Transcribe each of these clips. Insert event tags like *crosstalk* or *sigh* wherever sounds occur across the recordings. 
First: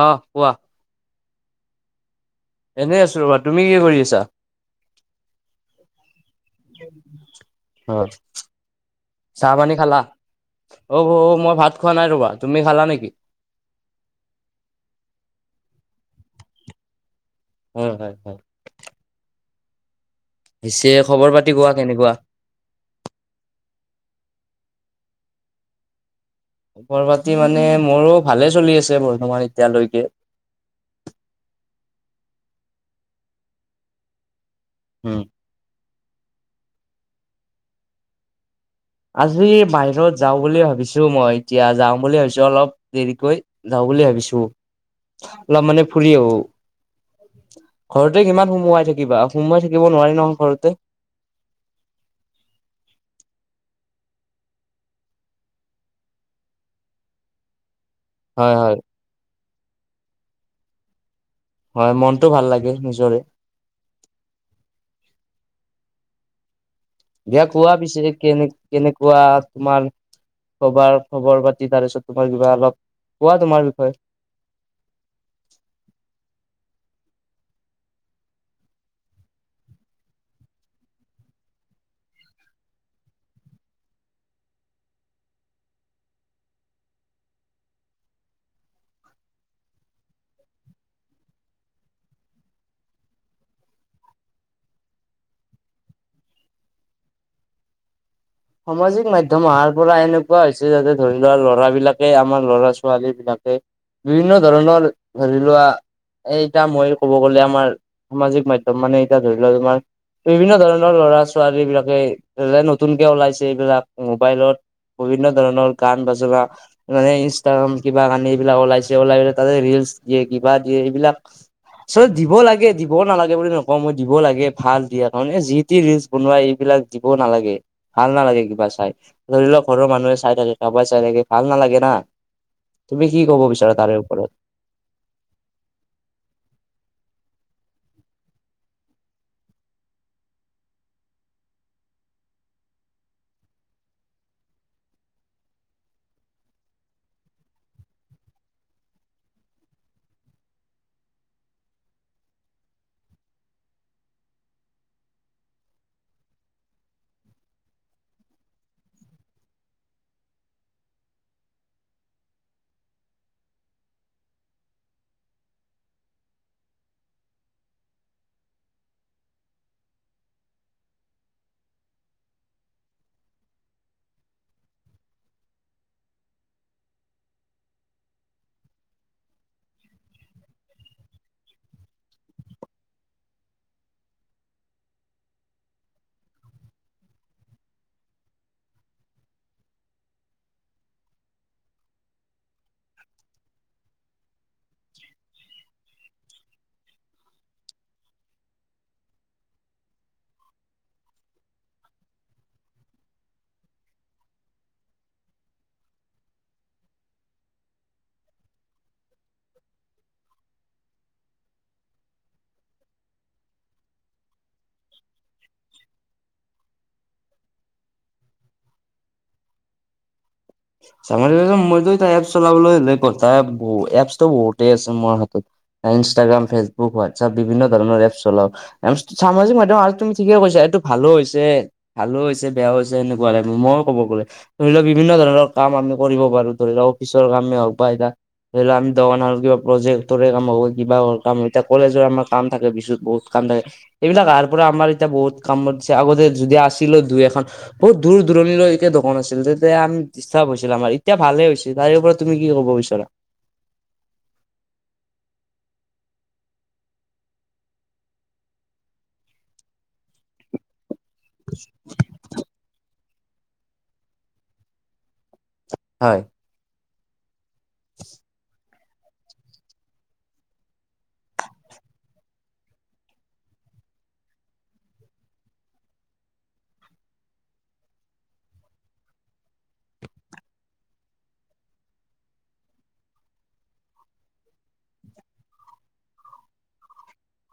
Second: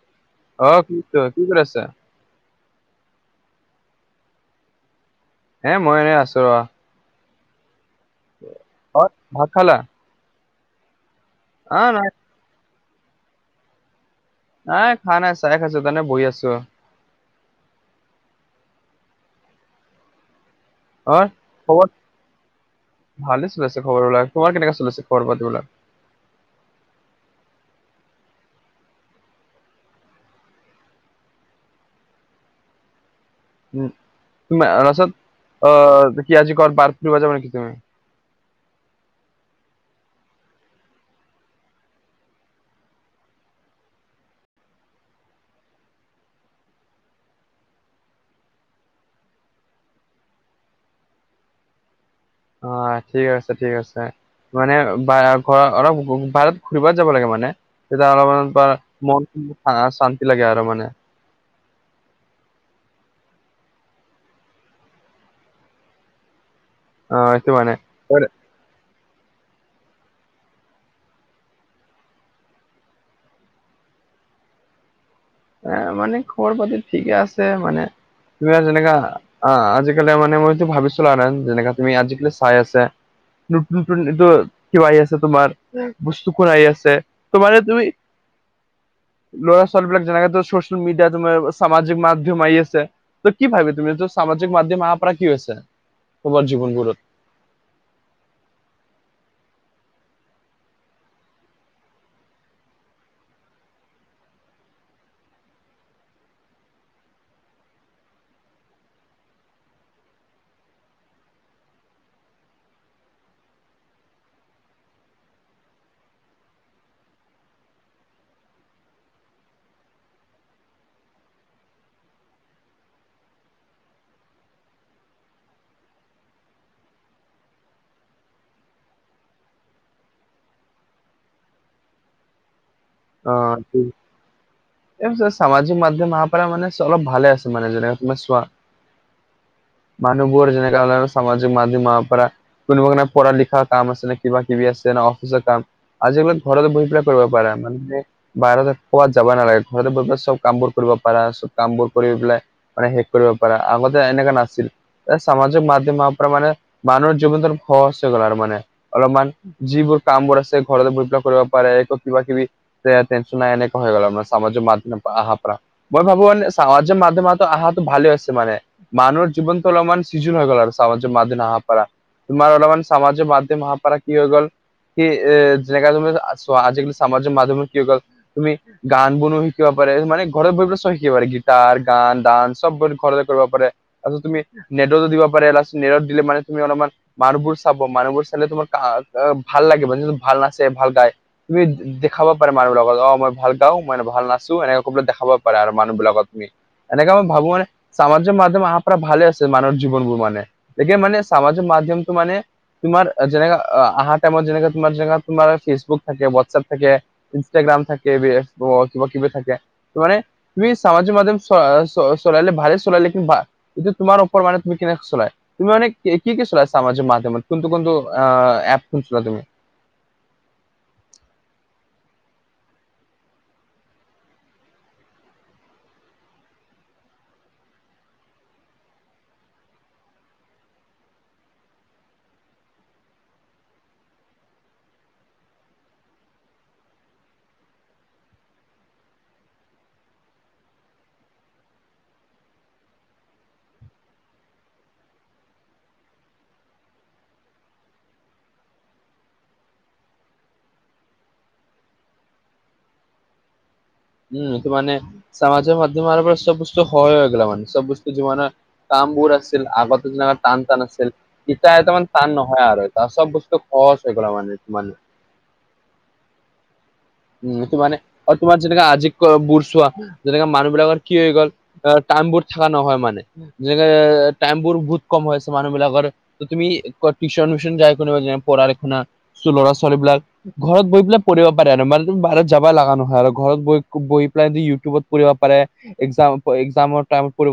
অ কোৱা? অ কি তই কি কৰি আছা? এনেই আছো ৰবা। তুমি কি কৰি আছা? এ মই এনে আছো ৰ। অ অ ভাত চাহ পানী খালা অঔ বৌ মই ভাত খোৱা নাই ৰবা। তুমি খালা নেকি? আহ খা নাই চাহে খাইছো কাৰণে বহি আছো হয় হয় হয় পিছে অ খবৰ পাতি কোৱা খবৰ কেনেকুৱা? ভালে চলি আছে খবৰ বিলাক। তোমাৰ কেনেকে চলি আছে খবৰ পাতি বিলাক? খবৰ পাতি মানে মোৰো ভালে চলি আছে বৰ্তমান এতিয়ালৈকে উ নচত অ কি আজি ক পাৰ পুৰি বজা মানে কি তুমি আজি বাহিৰত যাওঁ বুলি ভাবিছো মই এতিয়া যাওঁ বুলি ভাবিছো অলপ দেৰিকৈ যাওঁ বুলি ভাবিছো অলপ মানে ফুৰি আহো ঘৰতে কিমান সোমোৱাই থাকিবা সোমোৱাই থাকিব নোৱাৰি নহয় ঘৰতে অ ঠিক আছে ঠিক আছে মানে বি ঘ অলপ বাহিৰত ঘূৰিব যাব লাগে মানে তেতিয়া অলপমান হয়, হয়, মন শান্তি লাগে আৰু মানে হয় মনটো ভাল লাগে নিজৰে অ দিয়া সেইটো মানে। কোৱা পিছে কেনে কেনেকুৱা তোমাৰ খবৰ খবৰ পাতি তাৰ পিছত তোমাৰ কিবা অলপ কোৱা তোমাৰ বিষয়ে। এ মানে খবৰ পাতি ঠিকে আছে মানে তুমাৰ যেনেকা আহ আজিকালি মানে মইতো ভাবিছো আনন যেনেকা তুমি আজিকালি চাই আছা। নতুন নতুন এটো কিবা আহি আছে তোমাৰ বস্তু খন আহি আছে। তোমাৰে দুই ল'ৰা ছোৱালী বিলাক যেনেকে চ ছচেলমিডিয়া তোমাৰ সামাজিক মাধ্যম আহি আছে। ত কি ভাবি তুমি সামাজিক মাধ্যম আহাৰ পৰা কি আছে তোমাৰ জীৱনবোৰত। সামাজিক মাধ্যয়ম অহাৰ পৰা এনেকুৱা হৈছে যাতে ধৰি ল লৰা বিলাকে আমাৰ লৰা ছোৱালী বিলাকে বিভিন্ন ধৰণৰ ধৰি লোৱা এইটা মই কব গ'লে আমাৰ সামাজিক মাধ্যম মানে এতিয়া ধৰি লোৱা তোমাৰ বিভিন্ন ধৰণৰ ল'ৰা ছোৱালী বিলাকে নতুনকে ওলাইছে এইবিলাক মোবাইলত বিভিন্ন ধৰণৰ গান বাজনা মানে ইনষ্টাগ্ৰাম কিবা কানি এইবিলাক ওলাইছে ওলাই পেলাই তাতে ৰিলচ দিয়ে কিবা দিয়ে এইবিলাক চ দিব লাগে দিব নালাগে বুলি নকওঁ মই দিব লাগে ভাল দিয়া কাৰণে যি টি ৰিলচ বনোৱা এইবিলাক দিব নালাগে। ভাল নালাগে কিবা চাই ধৰি লওক ঘৰৰ মানুহে চাই থাকে কাৰোবাই চাই থাকে ভাল নালাগে না। তুমি কি ক'ব বিচাৰা তাৰে ওপৰত অ'। এই সামাজিক মাধ্যম অহা পৰা মানে অলপ ভালে আছে মানে যেনেকা তুমি চোৱা। মানুহবোৰ যেনেকা সামাজিক মাধ্যম অহাৰ পৰা। কোনোবা কানে পঢ়া লিখা কাম আছে ন কিবা কিবি আছে ন অফিচৰ কাম আজিৰ এইবিলাক ঘৰতে বহি পেলাই কৰিব পাৰা মানে বাহিৰত কোৱাত যাব নালাগে ঘৰতে বহি বহি চব কাম বোৰ কৰিব পাৰা চব কাম বোৰ কৰি পেলাই মানে শেষ কৰিব পাৰা আগতে এনেকা নাছিল। এ সামাজিক মাধ্যমৰ পৰা মানে মানুহৰ জীৱন যাপন। সহজ হৈ গল আৰু মানে। অলপমান যিবোৰ কাম বোৰ আছে ঘৰতে বহি পেলাই কৰিব পাৰে এইটো কিবা কিবি *unintelligible* এনেকুৱা হৈ গল মানে সামাজিক মাধ্যম আহ পৰা। মই ভাবো মানে সমাজিক মাধ্যমতো আহাটো অহাটো ভালে হৈছে মানে। মানুহৰ জীৱনটো অলপমান সিজুল হৈ গল আৰু সামাজিক মাধ্যম অহাৰ পৰা। তোমাৰ অলপমান সমামাজৰ মাধ্যম আহাপাৰা কি হৈ গ'ল কি এ যেনেকা তুমি চোৱা আজিকালি সমামাজৰ মাধ্যমে কি হৈ গ'ল তুমি গান বোনো শিকিব পাৰে মানে ঘৰত বহি পেলাই চব শিকিব পাৰে গীটাৰ গান ডান্স চব এইবোৰ ঘৰতে কৰিব পাৰে। আচ্ছা তুমি নেটতো দিব পাৰে লাষ্ট নেটত দিলে মানে তুমি অলপমান মানুহবোৰ চাব মানুহবোৰ চালে তোমাৰ ভাল লাগিব ভাল নাচে ভাল গায়। তুমি দেখাব পাৰা মানুহবিলাকক অ মই ভাল গাও মই এনে ভাল নাচো এনেক আকৌ বোলা দেখাব পাৰে মানুহবিলাকক তুমি। এনেকে মই ভাবো মানে সামাজিক মাধ্যম আহাৰ পৰা ভালে হৈছে মানুহৰ জীৱনবোৰ মানে। এতিয়া মানে সামাজিক মাধ্যমটো মানে তোমাৰ যেনেকা আহাৰ টাইমত যেনেকা তোমাৰ যেনেকা তোমাৰ ফেচবুক থাকে হোৱাটছএপ থাকে ইনষ্টাগ্ৰাম থাকে ফেচবুক কিবা কিবি থাকে। মানে তুমি সামাজিক মাধ্যম চলাইলে ভালে চলাইলে কি এইটো তোমাৰ ওপত মানে তুমি কেনেকে চলাই। তুমি মানে কি কি চলা সমাজৰ মাধ্যমত কোনটো কোনটো অ এপ চলোৱা তুমি। *unintelligible* মইতো এ এপছ চলাবলৈ হলে ক তাৰ এপছো বহুতেই আছে মোৰ হাতত। ইনষ্টাগ্ৰ ফেচবুক হোৱাটচাপ বিভিন্ন ধৰণৰ এপছ চলাও। সামাজিক মাধ্যয়ম আৰু তুমি ঠিকে কৈছা এইটো ভালো হৈছে। ভালো হৈছে বেয়াও হৈছে এনেকুৱা টাইপৰ মই ক'ব গ'লে, ধৰি লোৱা বিভিন্ন ধৰণৰ কাম আমি কৰিব পাৰো ধৰি লোৱাক অফিচৰ কামেই হওক বা এতিয়া ধৰি লওক আমি দোকান কিবা প্ৰজেক্টৰে কাম কিবা কাম এতিয়া কলেজৰ আমাৰ কাম থাকে বিছুত বহুত কাম থাকে। এইবিলাক আহাৰ পৰা আমাৰ এতিয়া বহুত কাম বাছিছে আগতে যদি আছিলো দুই এখন বহুত দূৰ দূৰণিলৈ একে দোকন আছিল তেতিয়া আমি ডিষ্টাৰ্ব হৈছিল আমাৰ এতিয়া ভালে হৈছিল তাৰে ওপৰত তুমি কি ক'ব বিচাৰা? উমটো মানে সমাজিক মাধ্যমে চব বস্তু সহজ হৈ গল মানে চব বস্তু যিমানে কামবোৰ আছিল আগতে যেনেকুৱা টান টান আছিল। ইতয়া *unintelligible* তান নহয় আৰু চব বস্তু খহচ হৈ গল মানে তান হয়। উম তোমানে তোমাৰ *unintelligible* যেনে আজি বুুৰ চোৱা যেনেকাে মানুহ বিলাকৰ কি হৈ গ'ল টাইম বোৰ চাহ নহয় মানে। যেনেকে টাইম বোৰ বহুত কম হৈ আছে মানুহ বিলাকৰ। তুমি টউশ্যন উচন যায় পঢ়াৰ শুনা ল'ৰা ছোৱালীবিলাক। ঘৰত বহি পেলাই পঢ়িব পাৰে আৰু মান বাহিৰত যাব লাগা নহয় আৰু ঘৰত বহি পেলাই যদি ইউটিউবত পঢ়িব পাৰে একাম এক্সামৰ টাইমত পৰি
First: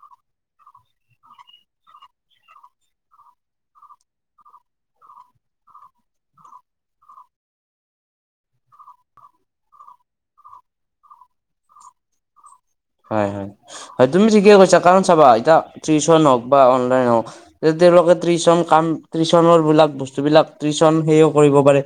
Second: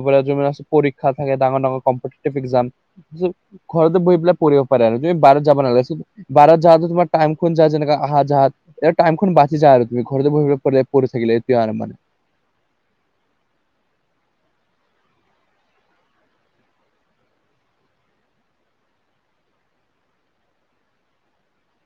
পীক্ষা থাকে ডাঙৰ ডাঙৰ কম্পিতিশেপ এক্সাম। ঘৰতে বহি পেলাই পঢ়িব পাৰে তুমি বাহিৰত যাব নালাগে। বাহিৰত যাওঁতে তোমাৰ টাইমখন যায় যেনেক আহা যাহাত সেই টাইমখন যা আৰু তুমি ঘৰতে বহি পঢ়ি থাকিলে এতিয়া আৰু মানে হয় হয় হয়, তুমি ঠিকে কৈছা, কাৰন চাবা এতিয়া টিউচন হওঁক বা অনলাইন হওঁক যে তেওঁলোকে ত্ৰিশন কাম ত্ৰিশনৰ বিলাক বস্তুবলাক ত্ৰিশন সেয়ও কৰিব পাৰে।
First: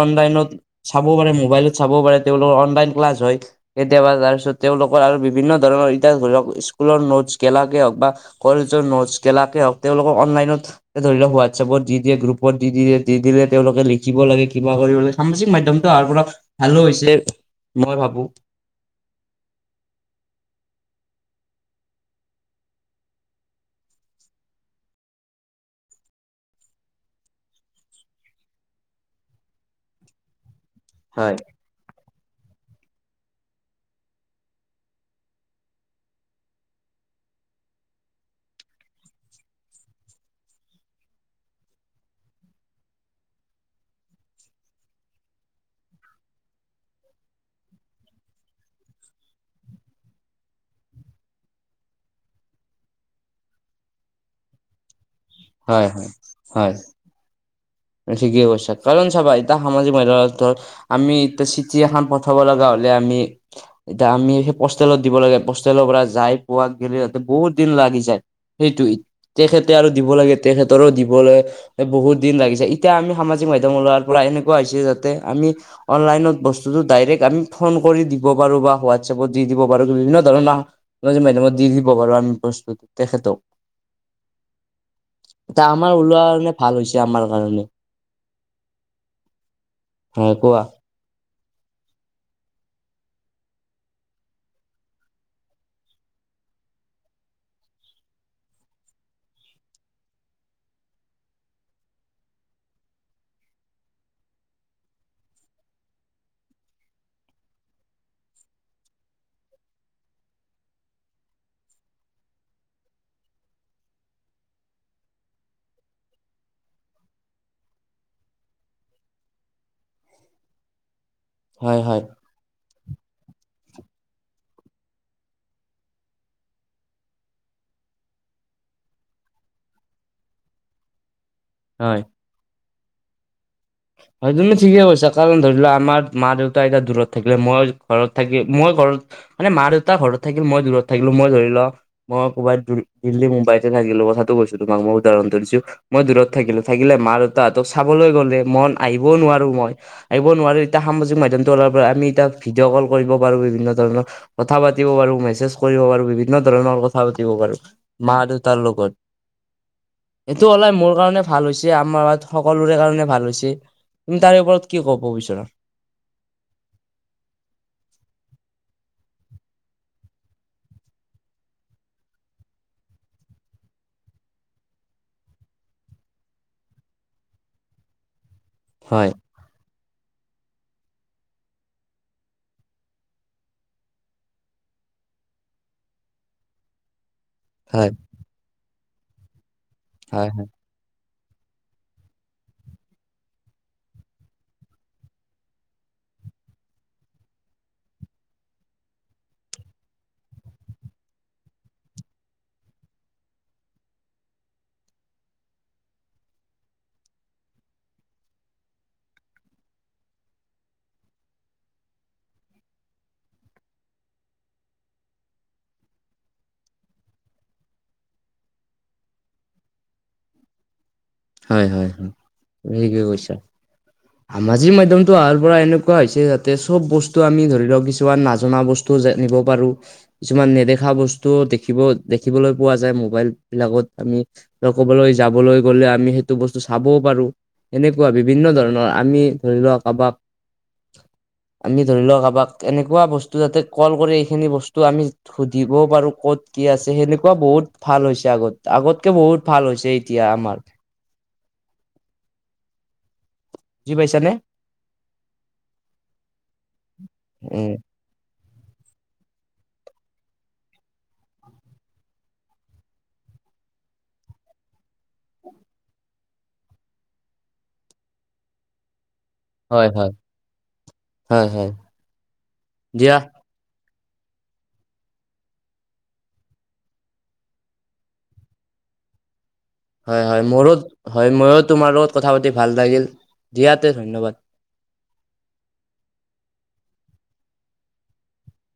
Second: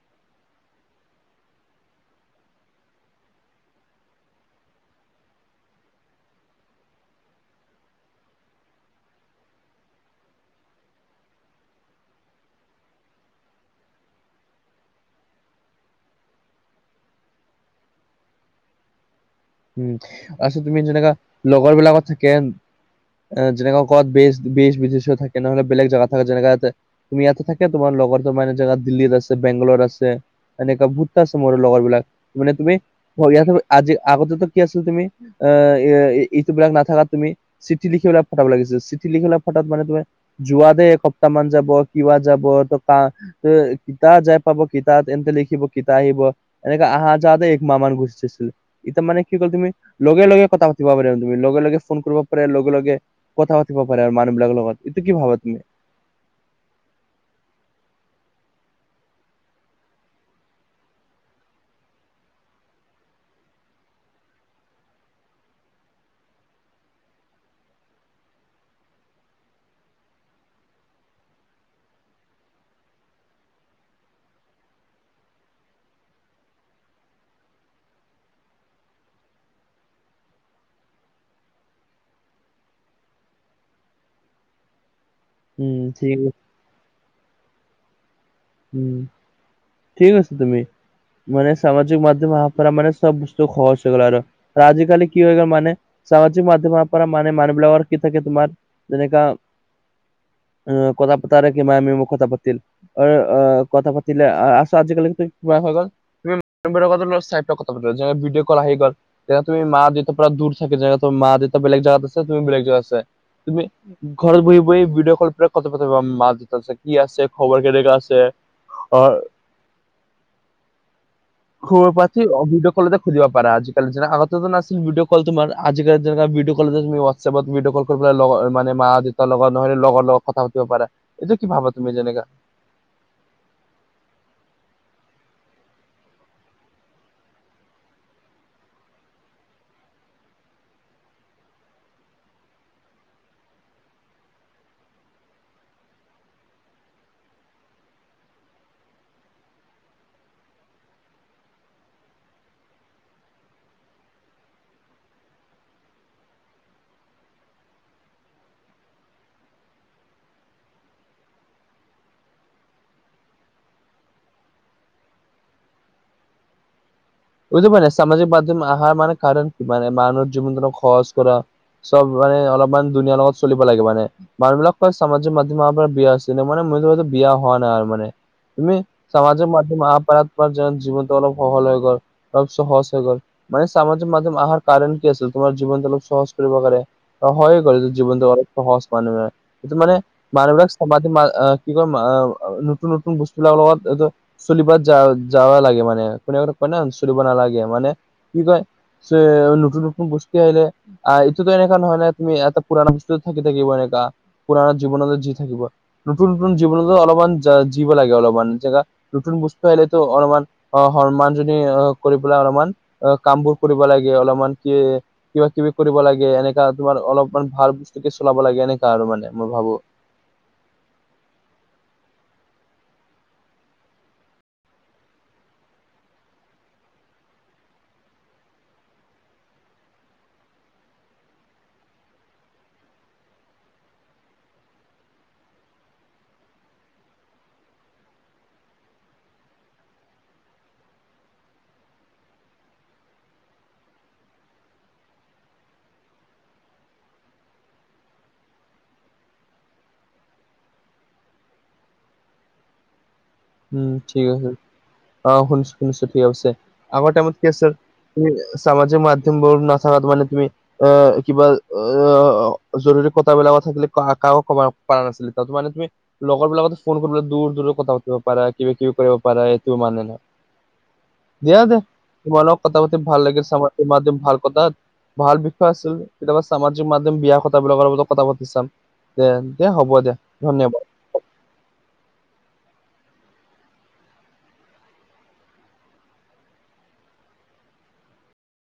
অনলাইনত চাবও পাৰে মোবাইলত চাবও পাৰে তেওঁলোকৰ অনলাইন ক্লাছ হয়। কেতিয়াবা তাৰপিছত তেওঁলোকৰ আৰু বিভিন্ন ধৰণৰ ইটা ধৰি লওঁক স্কুলৰ নটছ গেলাকে হওক বা কলেজৰ নোটছ গেলাকে হওক তেওঁলোকক অনলাইনত ধৰি লওক হোৱাটছএপত দি দিয়ে, গ্ৰুপত দি দিয়ে, দি দিলে তেওঁলোকে লিখিব লাগে কিবা কৰিব লাগে সামাজিক মাধ্যমটো আহাৰ পৰা ভালো হৈছে, মই ভাবো। উম তাৰপিছত তুমি যেনেকা লগৰ বিলাকত থাকে যেনেকুৱা ক'ৰবাত দেশ বিদেশে থাকে, নহ'লে বেলেগ জাগাত থাকে। যেনেক ইয়াতে তুমি ইয়াতে থাকে তোমাৰ লগৰ তোৰ এ জেগা দিল্লীৰ আছে বেংগালোৰত আছে এনেকুৱা বহুতো হয় আছে মোৰ লগৰ বিলাক, মানে তুমি ইয়াত আজি আগতেতো কি আছিল তুমি আহ ইটোবিলাক নাথাকাত তুমি। চিঠি লিখি পঠাব লাগিছে চিঠি লিখি ফটিট মানে তুমি যোৱাতে এসপ্তাহ মান যাব কিবা যাব ত কা কিতা যাই পাব কিতা তেহেতে লিখিব কিতা আহিব। এনেকে আহা যতে এক মা'হ মান গুচিছিল। ইতিাৰ মানে কি কল তুমি লগে লগে কথা পাতিব পাৰিবা তুমি। লগে লগে ফোন কৰিব পাৰে লগে লগে কথা পাতিব পাৰে আৰু মানুহ বিলাক লগত এইটো কি ভাবে তুমি? হয়, হয়। ঠিকেই কৈছা, কাৰণ চাবা এতিয়া সামাজিক মাধ্যমত ধৰ আমি এতিয়া চিঠি এখন পঠাব লগা হ'লে আমি এতিয়া আমি সেই পোষ্টেলত দিব লাগে। পোষ্টেলৰ পৰা যাই পোৱো গেলি তাতে বহুত দিন লাগি যায়। সেইটোৱে তেখেতে আৰু দিব লাগে, তেখেতৰো দিবলৈ বহুত দিন লাগি যায়। এতিয়া আমি সামাজিক মাধ্যম ওলোৱাৰ পৰা এনেকুৱা হৈছে যাতে আমি অনলাইনত বস্তুটো ডাইৰেক্ট আমি ফোন কৰি দিব পাৰোঁ বা হোৱাটছএপত দি দিব পাৰোঁ, বিভিন্ন ধৰণৰ সামাজিক মাধ্যমত দি দিব পাৰোঁ, আমি প্ৰস্তুত তেখেতক। *inaudible* এতিয়া আমাৰ ঠিক ওলোৱা ভাল হৈছে আমাৰ কাৰণে। উম, ঠিক কৈছা হয় তুমি। কোৱা মানে, সামাজিক মাধ্যম অহাৰ পৰা মানে চব বস্তু সহজ হৈ গ'ল, আৰু আজিকালি কি হৈ গ'ল মানে সামাজিক মাধ্যমৰ পৰা মানে মানুহ বিলাকৰ কি থাকে তোমাৰ, যেনেকা *unintelligible* আহ কথা পাতিলে, আছো আজি কালি কি কিবা হৈ গ'ল *unintelligible* ভিডি'অ কল আহি গল। যেতিয়া তুমি মা-দেতাৰ দূৰ থাকিবা, মা-দেউতা বেলেগ জেগাত আছে তুমি বেলেগ জেগাত আছে। তুমি ঘৰত বহি বহি ভিডি'অ কল পৰা কথা পাতিবা মা-দেতা কি আছে, খবৰ কেনেকা আছে? হয় হয় খবৰ-পাতি অ' ভিডি'অ কলতে খুজিব পাৰা আজিকালি যেনে আগতেতো নাছিল ভিডি'অ কল তোমাৰ। আজিকালি *unintelligible* যেনে *unintelligible* চবত ভিডি'অ কল কৰি পেলাই লগ মানে মা-দেউতা লগত নহলে লগৰৰ লগত কথা পাতিব পাৰা। এইটো কি ভাবা তুমি হয় যেনেকা? হয়, তুমি ঠিকে কৈছা। কাৰণ ধৰি লোৱা, আমাৰ মা-দেউতা এতিয়া দূৰত থাকিলে, মই ঘৰত থাকি মই ঘৰত মানে মা-দেউতা ঘৰত থাকিল মই দূৰত থাকিলোঁ, মই ধৰি ল মই ক'বাত দিল্লী, মুম্বাইতে থাকিলোঁ। কথাটো কৈছো তোমাক মই উদাহৰণটো দিছোঁ। মই দূৰত থাকিলোঁ থাকিলে মা-দেউতাহঁতক চাবলৈ গ'লে মন আহিবও নোৱাৰো মই। আহিব নোৱাৰে, এতিয়া সামাজিক মাধ্যমটো ওলোৱাৰ পৰা আমি এতিয়া ভিডিঅ' কল কৰিব পাৰোঁ। বিভিন্ন ধৰণৰ কথা পাতিব পাৰোঁ, মেছেজ কৰিব পাৰোঁ, বিভিন্ন ধৰণৰ কথা পাতিব পাৰোঁ। মা-দেউতাৰ লগত। এইটো ওলাই মোৰ কাৰণে ভাল হৈছে, আমাৰ সকলোৰে কাৰণে ভাল হৈছে। তুমি তাৰে ওপৰত কি ক'ব বিচৰা? বুজি পোৱা নে, সামাজিক মাধ্যম অহাৰ মানে কাৰণ কি? মানে, মানুহৰ জীৱনটো সহজ কৰা চব মানে অলপমান দুনিয়াৰ লগত চলিব লাগে মানে। মানুহবিলাক কয় সামাজিক মাধ্যমৰ পৰা বিয়া আছিলে মানে *unintelligible* বিয়া হোৱা নাই আৰু মানে। তুমি হয় সমাজৰ মাধ্যমৰ *unintelligible* অলপ সহল হৈ গল। অলপ সহজ হৈ গ'ল। মানে, সামাজিক মাধ্যম অহাৰ কাৰণ কি আছিল তোমাৰ জীৱনটো অলপ সহজ কৰিব পাৰে। হয়ে কৰেটো হয় জীৱনটো অলপ সহজ মানুহৈ সেইটো মানে হয় হয় মানুহবিলাক *unintelligible* নতুন নতুন বস্তুবিলাকৰ লগত এইটো চলিবাত যা যাবা লাগে মানে, কোনে কোনে কয় ন চলিব নালাগে মানে কি কয় পিছে, নতুন নতুন গোষ্ঠী আহিলে। আহ, এইটোতো এনেকা নহয় ন তুমি এটা পুৰণা বস্তু থাকি থাকিবা এনেকা পুৰণা জীৱনত জি থাকিবা। নতুন নতুন জীৱনতো অলমান জিব লাগে অলমান জেগা নতুন বস্তু আহিলেতো অলমান অ' সন্মানজনী কৰি পেলাই অলমান কামবোৰ কৰিব লাগে অলমান, কি কিবা-কিবি কৰিব লাগে, এনেকা তোমাৰ অলপমান ভাল বস্তুকে চলাব লাগে এনেকা আৰু মানে মই ভাবোঁ। হয়, হয়, হয়, তুমি ঠিকে কৈছা। *unintelligible* সামাজিক মাধ্যমটো অহাৰ পৰা এনেকুৱা হৈছে যাতে চব বস্তু আমি ধৰি লওক কিছুমান নজনা বস্তু টো জানিব পাৰোঁ কিছুমান নেদেখা বস্তু দেখিব দেখিবলৈ পোৱা যায় মোবাইল বিলাকত আমি ক'বলৈ যাবলৈ গ'লে আমি সেইটো বস্তু চাবও পাৰো সেনেকুৱা বিভিন্ন ধৰণৰ আমি ধৰি লোৱা কাৰোবাক আমি ধৰি লওক কাৰোবাক এনেকুৱা বস্তু যাতে কল কৰি এইখিনি বস্তু আমি সুধিবও পাৰো ক'ত কি আছে সেনেকুৱা বহুত ভাল হৈছে আগত আগতকে বহুত ভাল হৈছে এতিয়া আমাৰ উম বুজি ঠিক পাইছানে আছে অ শুনিছো শুনিছো ঠিক আছে আগৰ টাইমত কি আছে উম তুমি সামাজিক মাধ্যম বোৰ নাথকাত মানে তুমি এ কিবা অ জৰুৰী কথা বিলাকো থাকিলে কাকো কব পাৰা নাছিলে তাত মানে তুমি লগৰ বিলাকতে ফোন কৰিবলে দূৰ দূৰ কথা পাতি পা কিবা কিবি কৰিব পাৰা এইটো হয় মানে হয় নাই হয় দিয়া হয় দে তোমালক কথা পাতি দিয়া ভাল লাগিল চ *unintelligible* ভাল বিষয় আছিল কেতিয়াবা সামাজিক মাধ্যম বিয়া কথা বিলাকৰ লগত কথা পাতি চাম। তেন্তে হ'ব দে হয় হয় ধন্যবাদ মোৰো হয় ময়ো তোমাৰ লগত কথা পাতি ভাল লাগিল দিয়াতে ধন্যবাদ